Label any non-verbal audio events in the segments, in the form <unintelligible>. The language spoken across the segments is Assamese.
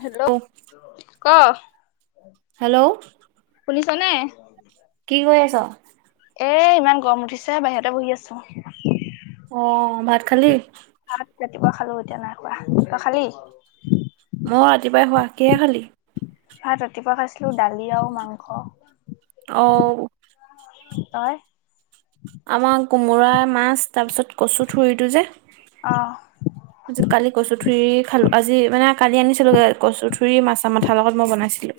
হেল্ল' ক? হেল্ল'ঊ শুনিছনে? কি কৰি আছ? এ ইমান গৰম উঠিছে, বাহিৰতে বহি আছো। অ ভাত খালি? ভাত, ৰাতিপুৱা খালো এতিয়া নাই খোৱা, তই খালি? মও ৰাতিপুৱাই খোৱো, কিহে খালী? ভাত ৰাতিপুৱা খাইছিলো দালি আৰু মাংস। অঁ তই? আমাৰ কোমোৰা, মাছ তাৰপিছত কচু থুৰিটো যে অ আজি কালি কচু থুৰি খালো, আজি মানে কালি আনিছিলোগে কচু থুৰি মাছা মাথ থা লগত মই বনাইছিলো।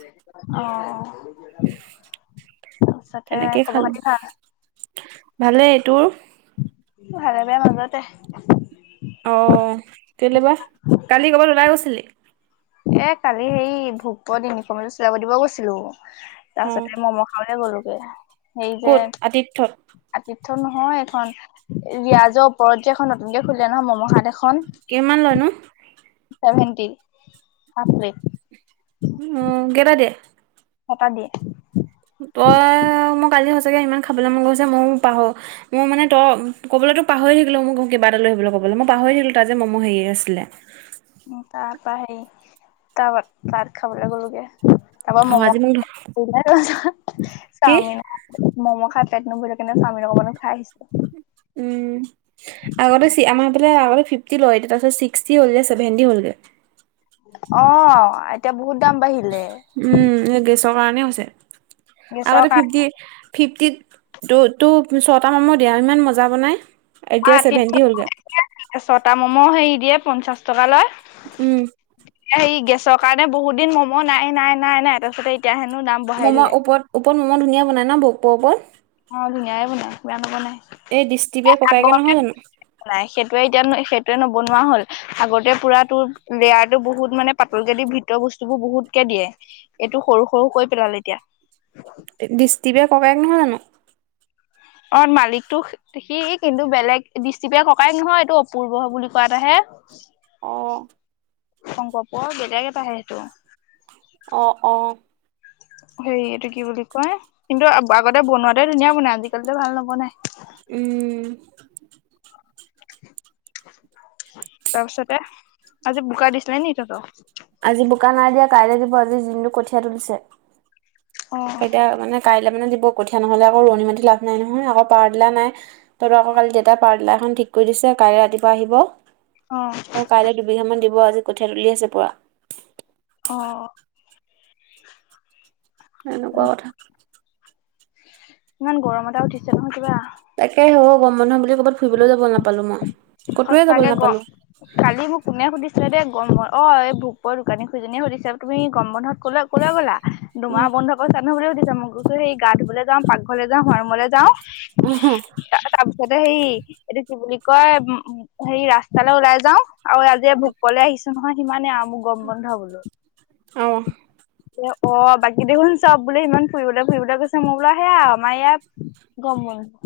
অ তাৰপিছতে খবৰ-খাতি ভাল? ভালে তোৰ? ভালে-বেয়া মাজতে। অঁ কেলৈবা, কালি ক'ৰবাত ওলাই গৈছিলি? এ কালি হেৰি ভোকত ইউনিফৰ্ম এযোৰ চিলাব দিব গৈছিলো, অ তাৰ পিছতে ম'ম খা খাবলে গলোগে এই যে ক'ত আতিথ্যত? আতিথ্য নহয় এখন, ৰিয়াজৰ ওপৰত যে এখন নতুনকে খুললেে নহয় ম'ম হাত এখন। কেইমান লয়নো? চেভেণ্টি, সাফপ্লেট। উম কেইটা দিয়ে? চটা দিয়ে। তই মোক আজি সঁচাকে ইমান খাবলৈ মন গৈছে, মইও পাহো মই মানে তই ক'বলৈ তো পাহৰি থাকিলো মোক কিবা এটা লৈ আহিবলৈ ক'বলৈ, মই পাহৰি থাকিলো তা যে মোৰ হেৰি আছিলে। উ তাৰ পৰা সেই তাৰপ তাত খাবলৈ গ'লোগে। তাৰপা অ মম' আজি মোক কি চাওমিন ম'ম' খাই পেট নভৰিলে কানে স্বামীন অকণমানো খাই আহিছিলো। উম আগতে চি আমাৰ আগতে ফিফটি লৈ, তাৰপিত ছিক্সি হলগে, এতিয়া চেভেন্টি হলগে। অ এতিয়া বহুত দাম বাঢ়িলে। উম এই গেছৰ কাৰণেই হৈছে। গেছৰ আগতে কাৰণে ফিফটি ফিপটিত টু ছ'টা মামৰ দিয়া আৰু ইমান মজা বনাই, এতিয়া ৰাতিত ছেভেণ্টি হ'লগে। ছটা ম'ম' হেৰি দিয়ে পঞ্চাশ টকা লয়। উম। এই গেছৰ কাৰণে বহুত দিন মম' নাই, নাই, নাই, নাই তাৰ পিছতে এতিয়া হেনো দাম বঢ়াই ম'মৰ দিলে ওপৰত, ওপৰত মম' ধুনীয়া বনাই ন ভোক পৰ ওপৰত? অ ধুনীয়াই বনাই, বেয়া নবনাই। এই দৃষ্টিবে ককাইকে আগতে নহয় জানো? নাই সেইটোৱে এতিয়া নো সেইটোৱে নবনোৱা হ'ল। আগতে পুৰা তোৰ লেয়াৰতো বহুত মানে পাতলকেদি ভিতৰ বস্তুবোৰ বহুতকে দিয়ে। এইটো সৰু সৰু কৈ পেলালে এতিয়া। তে দৃষ্টিকে ককাই নহয় জানো? অ মালিকটো সি কিন্তু বেলেগ দৃষ্টিপৰে ককাই নহয় এইটো অপূৰ্ব বুলি কোৱা এটাহে। অ। শংকৰ্প বেলেগে পা সেইটো। অ অ। হেৰি এইটো কি বুলি কয় কিন্তু আগ আগতে বনোৱাতে ধুনীয়া বনাই আজিকালিতো ভাল নবনাই। উম। উম। তাৰপিছতে আজি বোকা দিছিলে নি তহতৰ? আজি বোকা নাই দিয়া কাইলৈ দিব, আজি দিনটো কঠীয়া তুলিছে। অ। কেতিয়া মানে কাইলৈ মানে দিব কঠীয়া নহলে আক ৰোৱনী মাটি লাভ নাই নহয় আকৌ পাৱাৰ টিলা নাই। তহত আকৌ কালি দেউতাই পাৱাৰ টিলাখন ঠিক কৰি দিছে, কাইলৈ ৰাতিপুৱা আহিব। অ। অ কাইলৈ দুবিঘা মান দিব আজি কঠিয়া তুলি আছে পোৰা। অ। এনেকুৱা কথা। ইমান গৰম এটা উঠিছে নহয় কিবা? তাকে হ'ব গৰম বন্ধ বুলি ক'ৰবাত ফুৰিবলৈ যাব নাপালো মই? ক'তোৱে যাবলৈ সস্তাকে গৰ নাপালো কালি মোক কোনে সুধিছিলে দে গৰম ব অ এই ভোকপৰ দোকানী খুড়ীজনীয়ে সুধিছা তুমি গৰম বন্ধত কলৈ কলৈ গ'লা উম, দুমাহ বন্ধকৰ চ চুনো বুলিয়ে সুধিছে মোক গোছিলি গা ধুবলৈ যাওঁ, পাকঘৰলৈ যাওঁ, শুৱা ৰোমলে যাওঁ উম হু। তা তাৰ পিছতে হেৰি এইটো কি বুলি কয় উম হেৰি ৰাস্তালৈ ওলাই যাওঁ। আৰু আজি ভোক পোৱলে আহিছো নহয় সিমানেই আৰু মোৰ গৰম বন্ধ বুলি। অহ। এ অ বাকী দেখোন চব বোলে ইমান ফুৰিবলৈ ফুৰিবলৈ গৈছে মই বোলা সেয়া আমাৰ ইয়াত গমল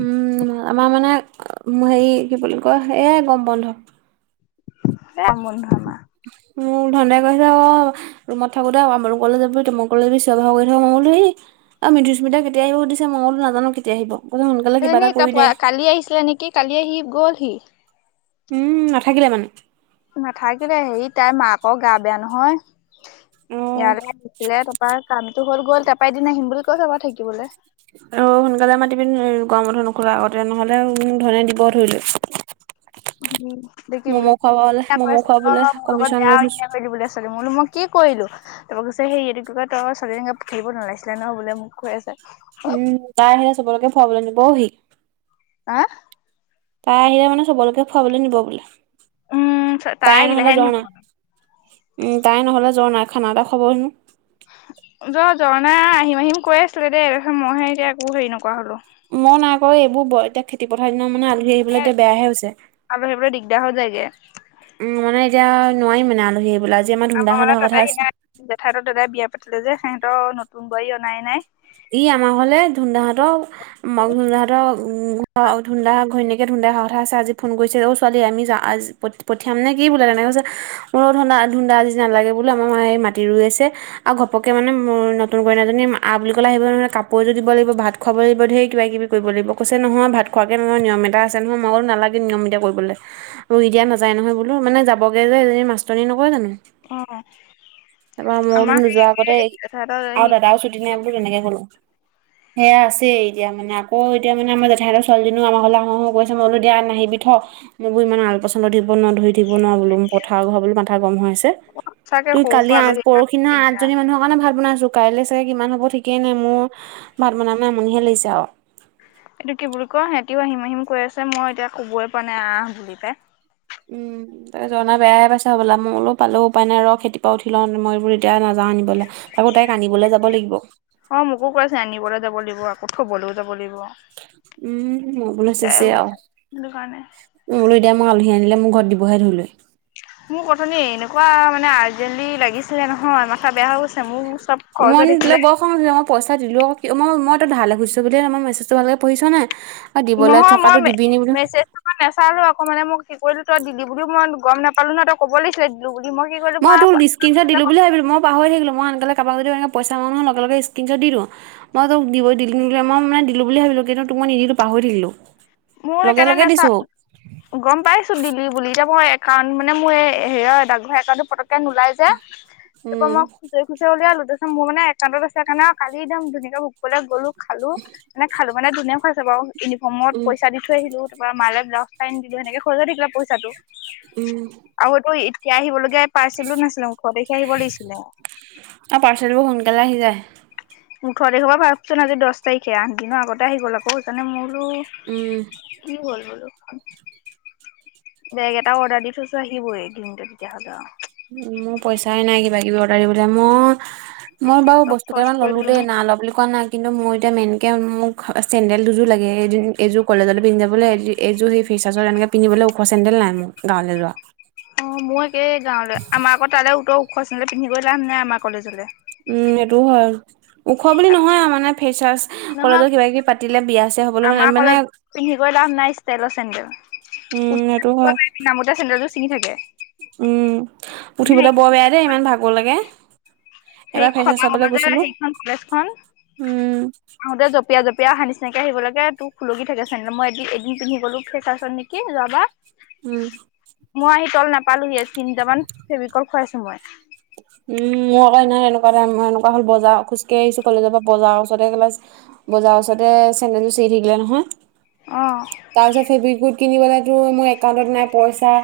উম আমাৰ মানে অম হেৰি কি বুলি কয় এয়ে গৰম বন্ধ। এয়া গৰম বন্ধ আমাৰ। মোৰ ধন দাই কৈছে ক ৰুমত থাকো দে আমাৰো কলে যাব তোম কলে চা ভা কৰি থাক মই বুলো এই অ মিধুস্মিতা কেতিয়া আহিব সুধিছে মই বুলো নাজানো কেতিয়া আহিব? কৈছে সোনকালে কিবা এটা এজনী তই কৰি কোৱা দে কালি আহিছিলে নেকি কালি আহি গ'লহি। উম নাথাকিলে মানে। নাথাকিলে হেৰি তাইৰ মাকৰ গা বেয়া নহয়, অ ইয়ালে আহিছিলে তাৰ কামটো হ'ল গ'ল তাৰপা এদিন আহিম বুলি কৈ থৈ গ'ল থাকিবলে। অ সোনকালে মাতিবিন, এই গৰম বন্ধ নুখোলা আগতে নহলে উম ধনে দিব ধৰি লৈ। এতিয়া কি বুলি ম'ম' খুৱাবলে এতিয়া ম'ম' কৈছো খুৱাবলে অ মোৰ লগত কমিশন বেয়া লৈ থৈছো অন্যায় কৰিলি বুলে ছোৱালী বুলো মই কি কৰিলোঁ, তপৰা কৈছে সেই ইটোকে তই ছোৱালীজনীক খেলিব নালাগিছিলে ন বোলে মোক কৈ আছে। উম তাই আহিলে চবলৈকে ফুৰাবলৈ নিব হি আহ! তাই আহিলে মানে সবলৈকে ফুৰাবলে নিব বোলে, উম তাই আহিলেহে নহলে নিব যোৱা নাই? তাই নহ'লে জ্বৰ নাই খানা এটা খোৱাহেনো। জ জ্বৰ নাই আহিম আহিম কৈ আছিলে দেই মইহে এতিয়া একো হেৰি নকৰা হলো। মই নাই কৰো এইবোৰ ব এতিয়া খেতি - পথাৰ দিনৰ মানে আলহী আহিবলৈ এতিয়া বেয়াহে হৈছে। আগবাঢ়িব দিগদাৰ হৈ যায়গে। উম মানে এতিয়া নোৱাৰি মানে আলহী আহিবলে আজি আমাৰ ধুন দাহত অহা কথা আছ জেঠাইহতৰ দাদাই বিয়া পাতিলে যে সিহঁতৰ নতুন বোৱাৰী অনাই নাই। ই আমাৰ ঘৰলে ধুনদাহঁতৰ মই ধুনদাহঁতৰ ধুন দা ঘৈণীয়েকে ধুন দাই অহা কথা আছে। আজি ফোন কৰিছে অ ছোৱালী আমি যাওঁ আজ পঠিয়াম নে কি বোলে তেনেকে কৈছে। মই বোলো ধুন দা ধুন দা আজি নালাগে বোলো আমাৰ মাই এই মাটি ৰুই আছে আৰু ঘপকে মানে মোৰ নতুন কইনা জনী আ বুলি ক বলে আহিব নহয় কাপোৰ এজোৰ দিব লাগিব, ভাত খুৱাব লাগিব, ধেৰ কিবা কিবি কৰিব লাগিব। কৈছে নহয় ভাত খোৱাকে কে নহয় নিয়ম এটা আছে নহয়। মই বুলো নালাগে নিয়ম এতিয়া কৰিবলে। ৰুই দিয়া নাযায় নহয় বোলো। মানে যাবগে যে এজনী মাষ্টৰনী নহয় জানো। অ তাৰপৰা মই বোলো আমাৰ নোযোৱা আগতে সেই তেখেতৰ আৰু সি দাদাও ছুটি নাই। তেনেকে কলো। সেয়া আছে এতিয়া মানে আকৌ এতিয়া মানে আমাৰ জেঠাই হঁতৰ ছোৱালজনী আমাৰ ঘৰলে আহোঁ আহোঁ কৈছে। মই বোলো এতিয়া নাহিবি থ, মই বোৰ ইমান আল পচন ধৰিব নোৱাৰো ধৰি থাকিব নোৱাৰো বোলো পথাৰ ঘৰ বোলো মাথা গৰম হৈ আছে। সঁচাকে তোৰ‌ সৰু কালি সুৰা আঠ আলহী বিলাক পৰখিদিনা দিগদাৰ আঠজনী মানুহক মান মানে ভাত বনাইছো। কাইলৈ চাগে কিমান হ'ব ঠিকেই নাই মোৰ ভাত বনাই বনাই আমনিহে লাগিছে আও। এইটো কি বুলি কয়, সিহঁতিও আহিম আহিম কৈ আছে মই এতিয়া ক'বই পৰা নাই আহ বুলি পাই। উম। যোৱা নাই বেয়া পাইছে হবলা। মই বোলো পালেও উপাই নাই ৰ, খেতি পৰা উঠি লওঁ মই এইবোৰ এতিয়া নাজাওঁ আনিবলে। আকৌ তাইক আনিবলৈ যাব লাগিব। অ মোকো কৈছে আনিবলৈ যাব লাগিব আকৌ থ'বলৈও যাব লাগিব। উম মই বোলো দিগদাৰে চেছে আৰু। হৈছে সেইটো কাৰণে মই বোলো এতিয়া মই আলহী আনিলে, মোক ঘৰত দিবহে ধৰি লৈ। মোক অথনি এনেকুৱা মানে আৰ্জেন্টলি লাগিছিলে নহয় মাথা বেয়া হৈ গৈছে মোৰ। চব খৰচ হৈ মনটোলে থাকিলে বৰ খং উঠিলে মোৰ পইচা দিলো অ' ক মই মই তো ধাৰলে খুজিছো বুলিয়েই, মই মেছেজটো ভালকে পঢ়ি চোৱা নাই। দিবলৈ নহয় থকাতো দিবি নি বোলো মই নাচালো আক। মানে মোক কি কৰিলো তই দিবি বুলিও মই গম নাপালো নহ, তই কব লাগছিলে। দিলোঁ বুলি মই কি কৰিলো মই তোক স্ক্ৰীণচত দিলো বুলি ভাবিলো মই পাহৰি থাকিলো মই আনকালে কাবাক যদি এনেকে পইচা মাৰো নহয় লগে লগে স্ক্ৰীণচট দি দিওঁ। মই তোক দিব দিলো মই মানে দিলো বুলি ভাবিলো, কিন্তু তোক মই নিদিলো পাহৰি থাকিলো। মোৰ লগে সেইকাৰনেই লগে দিছো নেচাং গম পাইছো দিলি বুলি এতিয়া মই একাউণ্ট মানে মোৰ এই হেৰি ডাকঘৰ একাউণ্টটো পতককে নোলাই যে। যে তাৰ পৰা উম মই খুচৰি খুচৰি উলিয়াইলো। তাৰ পিছত মোৰ মানে একাউণ্টত আছে কাৰণে আৰু কালি একদম ধুনীয়াকে অকলে গলো খালো, মানে খালো। মানে ধুনীয়া খুৱাইছে বাৰু। ইউনিফৰ্মত উম পইচা দি থ আহিলো তাৰ পৰা মালে ব্লাউচ এটা আনি দিলো। সেনেকে খৰচ হৈ থাকিলে পইচাটো। উম। আৰু এইটো এতিয়া আহিবলগীয়া পাৰ্চেলো নাছিলে ওঠৰ তাৰিখে আহিব লাগছিলে। অ পাৰ্চেলবোৰ সোনকালে আহি যায়। ওঠৰ তাৰিখৰ পৰা ভাবচোন আজি দচ তাৰিখহে। আঠ দিনৰ আগতে আহি গ'ল আকৌ সেইকাৰণে মই উম বোলো কি হ'ল ল বোলো বেগ এটা অৰ্ডাৰ দি থৈছো, আহিবই দিনতো তেতিয়া হ'লে আও। মোৰ পইচাই নাই কিবা কিবি অৰ্ডাৰ দিবলৈ। মোৰ মই বাৰু চব বস্তু খৰচ কেইটামান কৰি ললো দিলো নহয় দেই। নাই লোৱা বুলি কোৱা নাই। কিন্তু মোৰ এতিয়া মেইনকে মোক চেণ্ডেল দুযোৰ লাগে, এদিন এযোৰ কলেজলৈ পিন্ধি যাবলে, এয এযোৰ সেই ফেচাছত এনেকে পিন্ধিবলৈ ওখ চেন্দেল নাই মোৰ গাৱলৈ যোৱা। অ মই একেই গাঁৱলৈ, আমাৰ আকৌ তালে উত্তৰ ওখ চেন্দেল পিন্ধি গৈ লাভ নাই আমাৰ কলেজলে উম এইটোও হয়। ওখ বুলি নহয় আৰু মানে ফেছৱাছ, নহয় কলেজত কিবা কিবি পাতিলে বিয়া ছিয়া হ'বলৈ মানে মানে পিন্ধিকৈ লাভ নাই ষ্টাইলৰ চেন্দেল। উম সেইটো উঠিব হয় পাৰিবি, নামোতে চেন্দেলযোৰ চিঙি থাকে। উম উঠিবলে বৰ বেয়া দেই ইমান ভাগৰ লাগে সেই এবাৰ ফেছৱাছ খলা চাবলে মাজে গৈছিলো সেইখন উম আহোঁতে জঁপিয়াই জঁপিয়াই অহা নিচিনাকে আহিব লাগে তোক খুলগি থাকে চেন্দেল মই একদিন এদিন পিন্ধ গলো ফেছৱাছ নি কি যোৱা বাৰ উম মই আহি তল নাপালো সিয়েই তিনিটামান ফেবিকল খোৱাছো মই উম মোৰ আক সেইদিনাখনি এনেকুৱা এটা মই এনেকুৱা হ'ল বজা খোজকাঢ়ি আহিছো কলেজৰ পৰা, বজাৰ ওচৰ কলেজ বজাৰ ওচতে চেণ্ডেলযোৰ চিগি থাকিলে নহয়, অ তাৰপিছত ফেব্ৰিকোইট কিনিবলেতো মোৰ একাউণ্টত নাই পইচা।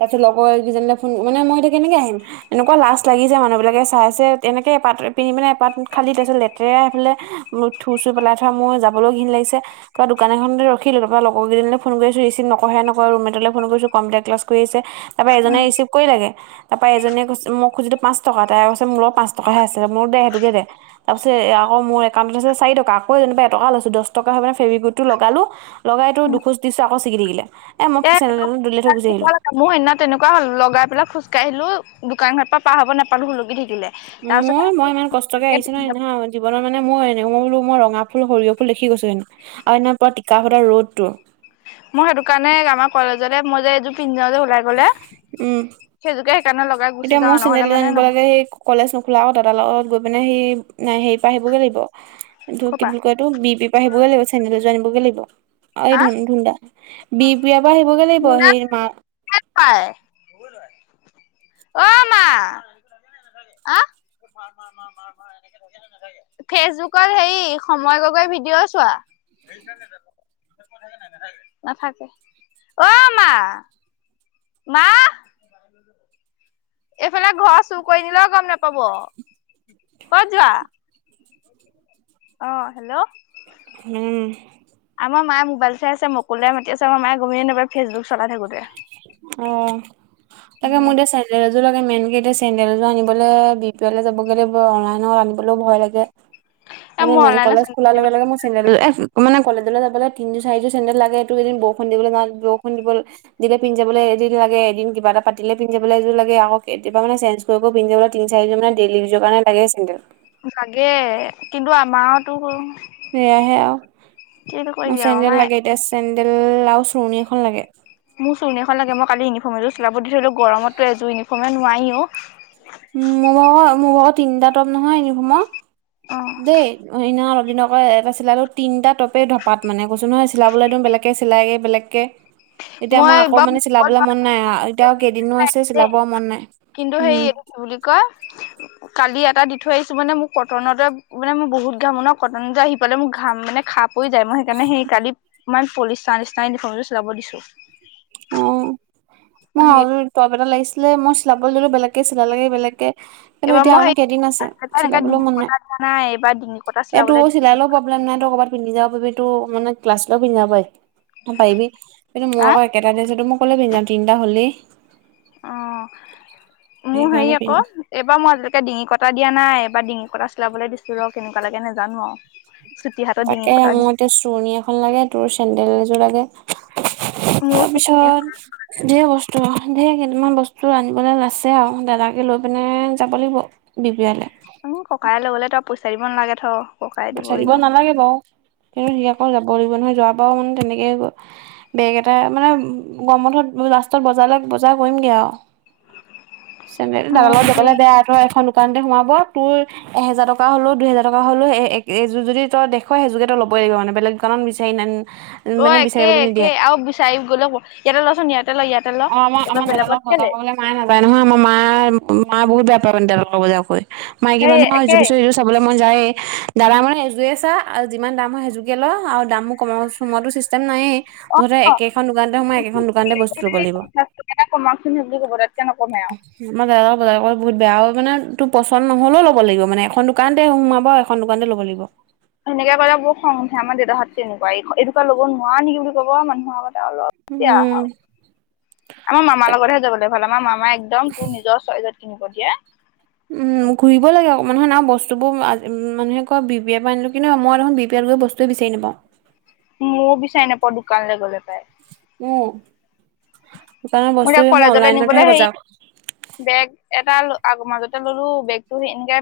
তাৰ পাছত লগৰ এই কেজনীলে ফোন মানে মই এতিয়া কেনেকে আহিম, এনেকুৱা লাষ্ট লাগিছে মানুহ বিলাকে চাইছে, এনেকে এপাত পিন্ধি পিনে এপাত খালি, তাৰপিছত লেতেৰা এফালে, মোৰ থুৰ চুৰ পেলাই থোৱা মোৰ যাবলৈও ঘিন লাগিছে, কাবা দোকান এখনতে ৰখি দিলো তাৰপৰা লগৰ কেইজনীলে ফোন কৰিছো ৰিচিভ নকহে নকয়, ৰুমমেটলে ফোন কৰিছো কম্পিউটাৰ ক্লাছ কৰি আছে, তাৰপৰা এজনে উম ৰিচিভ কৰিলেগে, তাৰপৰা এজনীয়ে কৈছে মই খুজিলো। পাঁচ টকা, তাই কৈছে মোৰ লগত পাঁচ টকাহে আছে মোৰ দে সেইটোকে দে, তাৰ পিছতে এয়া আকৌ মোৰ একাউণ্টত আছে চাৰিটকা, আকৌ যেনিবা এটকা লৈছো দহ টকা হৈ মানে ফেব্ৰিকোইকটো লগালো, লগাইতো দুখোজ দিছো আকৌ চিগি থাকিলে, মই এ চেণ্ডেল তেণ্ডেল দলিয়াই থৈ গুচি আহিলো। মোৰ সেইদিনা তেনেকুৱা হল লগাই পেলাই খোজকাঢ়িলো দোকান ঘৰ পৰা পাৰ হব নাপালো হলুকি থাকিলে। তাৰপিছত মোৰ মই ইমান কষ্টকে আহিছো ন নহয় সেইদিনাখন জীৱনৰ মানে মই এনে মই বোলো মই ৰঙা ফুল সৰিয়হ ফুল দেখি গৈছো সেইদিনা আৰু সেইদিনাখন টিকা ফটা ৰ'দটো। মই সেইটো কাৰণে আমাৰ কলেজতে মই যে এইযোৰ পিন্ধ যাওঁ যে ওলাই গলে, উম সেইযোকে সেইকাৰণে লগ এতিয়া মোৰ চেণ্ডেলযোৰ আনিব লাগে সেই, কলেজ নোখোলা আগত দাদাৰ লগত গৈ পিনে সেই হেৰি পৰা আহিবগৈ লাগিব, কিন্তু কি ক'পা বুলি কয় টো বি পি আহিবগে লাগিব, চেন্দেল এযোৰ আনিবগে লাগিব আৰু এই আহ ধুন ধুন্দা। বি পুৰিয়াৰ পৰা আহিবগে লাগিব মোনা সেই মা - <unintelligible> অ মাহ, আহ <unintelligible> ফেচবুকত হেই সময় গগৈ ভিডিঅ' চোৱা। নাথাকে অ মা, মা, এইফালে ঘৰ চুৰ কৰি নিলেও গম নাপাব, কত যোৱা? <unintelligible> অ হেল্ল', উম। আমাৰ মাই মোবাইল চাই আছে মুকলডাই মাতি আছে, আমাৰ মাইয়ে গমেই নাপাই ফেচবুক চলাই থাকোতে। অ, তাকে মো এতিয়া ছেন - চেণ্ডেল এযোৰ লাগে মেইনক এতিয়া চেডেলযোৰ আনিব বি পি এলে যাব গলে অনলাইনত আনিবলেও ভয় লাগে। এ মানে মই মে অনলাইনত কলেজ খোলা লগে লগে মো চেণ্ডেল এহ মানে কলেজলৈ যাবলৈ তিনি যোৰ চাৰি যোৰ চেণ্ডেল লাগে এইটো এদিন বৰষুণ দিব যাওতে বৰষুণ দিবল দিনে <unintelligible> পিন্ধিজাবলৈ এদিন লাগে, এদিন কিবা এটা পাতিলে পিন্ধি যাবলে এযোৰ লাগে আকৌ কেতিয়াবা মানে চেঞ্জো কৰি কৰি পিন্ধিজাবলে। তিনি চাৰিজন মান ডেইলিইউজৰ কাৰণে লাগে চেণ্ডেল লাগে কিন্তু আমাৰতো, সেয়াহে কিনো আৰু মোৰ কৰিবি আৰু চেণ্ডেল আমাৰ লাগে এতিয়া, চেণ্ডেল আৰু চোৰণি এখন লাগে। মোৰ চুৰনি এখন লাগে মই কালি ইউনিফৰ্ম এযোৰ চিলাব দি থৈ আহিলোঁ গৰমতো এযোৰ ইউনিফৰ্মে নোৱাৰি অ। উম, মোৰ ভাগ মোৰ ভাগ তিনিটা টপ নহয় ইউনিফৰ্মৰ অ দেই। এদিনাখন এদিন আকৌ এটা চিলালেও তিনিটা টপেই ধপাত মানে কৈছোঁ নহয় চিলাবলৈ দোম বেলেগৈ চিলাই বেলেগকে। <unintelligible> এতিয়া মই আকৌ মানে চিলাবলে মন নাই আ এতিয়া কেইদিনো আছে চিলাব মন নাই। উম এ বুলি কয়। কালি এটা দি থৈ আহিছো মানে মোৰ কটনতে মানে মোৰ বহুত ঘামো ন কটন যে আহি পালে মোক ঘাম মানে খাপ পৰি যায়, মই সেইকাৰণে সেই কালি অলমান পলিষ্টাৰ নিচিনা ইউনিফৰ্ম এযোৰ চলাব দিছো। অ, মই সেই আৰু এযো টপ এটা লাগিছিলে মই চিলাবলে দিলো বেলেগকে চিলালেগে বেলেগকে। কিন্তু এইবাৰ এতিয়া মই আৰুনো কেইদিন আছে, এইবাৰ এনেকে চিলাবলৈও ডিঙি মন নাই কটা দিয়া এইবাৰ ডিঙি কটা এ চিলাবলৈ তোৰ দিছো চিলাই ল প- কেনেকুৱা হলেমানে তই ক'বাত পিন্ধি যাব পাৰি তো মানে ক্লাছলৌ পিন্ধি যাব পাৰি পাৰিবি কিন্তু মো হা আকৌ, এক এটা ড্ৰেছতে মই ক'লে পিন্ধি যাম তিনটা হ'লেই। অঁ, মোৰ হেৰি সেইকাৰণে আক পিন্ধি - এইবাৰ মই আজিলৈকে ডিঙি কটা দিয়া নাই। এইবাৰ ডিঙি কটা চিলাবলৈ দিছো ৰ কেনেকুৱা লাগে নাজানো আও তাকে মোৰ এতিয়া চুৰণি এখন লাগে। তোৰ চেন্দেল এযোৰ লাগে। মোৰ, চু অহ। ধেৰ বস্তু, ধেৰ কেইটামান বস্তু আনিবলৈ আছে আও দাদাকে লৈ পিনে যাব লাগিব। বিহপুৰীয়ালে উ ককায়ে লৈ গলে তই পইচা দিব নালাগে থ। ককাই পইচা দিব এনেও নালাগে বাও। কিন্তু সি আকৌ যাব লাগিব নহয় যোৱাৰ বাৰও নু তেনেকে গল। বেগ এটা মানে, গৰম বন্ধত লাষ্টত বজাৰলৈ বজাৰ কৰিমগে আও চেন্দেল দাদা মোৰ লগত যাবলে হেৰি বেয়া তোৰ এখন দোকানতে সোমাব তোৰ। এহেজাৰ টকা হলেও, দুহেজাৰ টকা হলেও এ এ এইযোৰ যদি তই দেখ সেযোকে তই লবই লাগিব মানে বেলেগ কাৰণ বিচাৰি নান অ' একে একে, আৰু বিচাৰি গ'লেও কয় ইয়াতে ল'চোন ইয়াতে লয় ইয়াতে। ল অ' আমা তহঁতৰ আমাৰ দাদা বেলেগত লগত বজাৰ কেলে কৰিবলে মায়ে নাযায় নহয়। আমাৰ মায়ে, মা বহুত বেয়া পায় মানে দাদাৰ লগত বজাৰ কৰি মাইকী সেই মানুহৰ যি একেই বস্তু ইউজ চাবলে মন যাইয়ে দাদা মানে এযোৰে চা আৰু যিমান দাম হয় সেযোকে ল আৰু দামও কমাব কমোৱাটো চিষ্টে চান নাইয়েই মুঠতে একেখন দোকানতে সোমাই একেখন দোকানতে ব এ পঞ্চাশ টকা এটা কমাওচোন সেই বুলি ক'ব তাতকে নকমে আৰু। আমাৰ দাদা লগত বজাৰ কৰিবলে বহুত বেয়া অ মানে তোৰ পচন্দ নহ'লেও ল'ব লাগিব মানে এখন দোকানতে সোমাব। এখন দোকানতে ল'ব লাগিব। সেনেকে কলে বহুত খং উঠে। আমাৰ দেউতাহঁতো তেনেকুৱা এ এটোপা ল'ব নোৱাৰা নিকি বুলি কব মানুহ আগততে আও ল কিয় উম হয় আমাৰ মামা লগতহে যাবলে ভাল, আমাৰ মামা একদম তোৰ নিজৰ চইজত কিনিব দিয়ে উম, ঘূই-ব লাগে অকমান হয় নাই আও বস্তুবোৰ আজ মানুহে কয় বিহপিয়া পা আনিলো কিন্তু মই দেখোন বিহপিয়াত গৈ বস্তু তো বিচাৰি নাপাওঁ। ময়ো বিচাৰি নেপাওঁ দোকানলে গ'লে পাই। উম, সেইকাৰণে এতিয়া বস্তুখিনি মই কলেজলৈ নিবলৈ অনলাইনতহে হেৰি বজা বেগ এটা ল আগ মাজতে ললো বেগতো এনেকে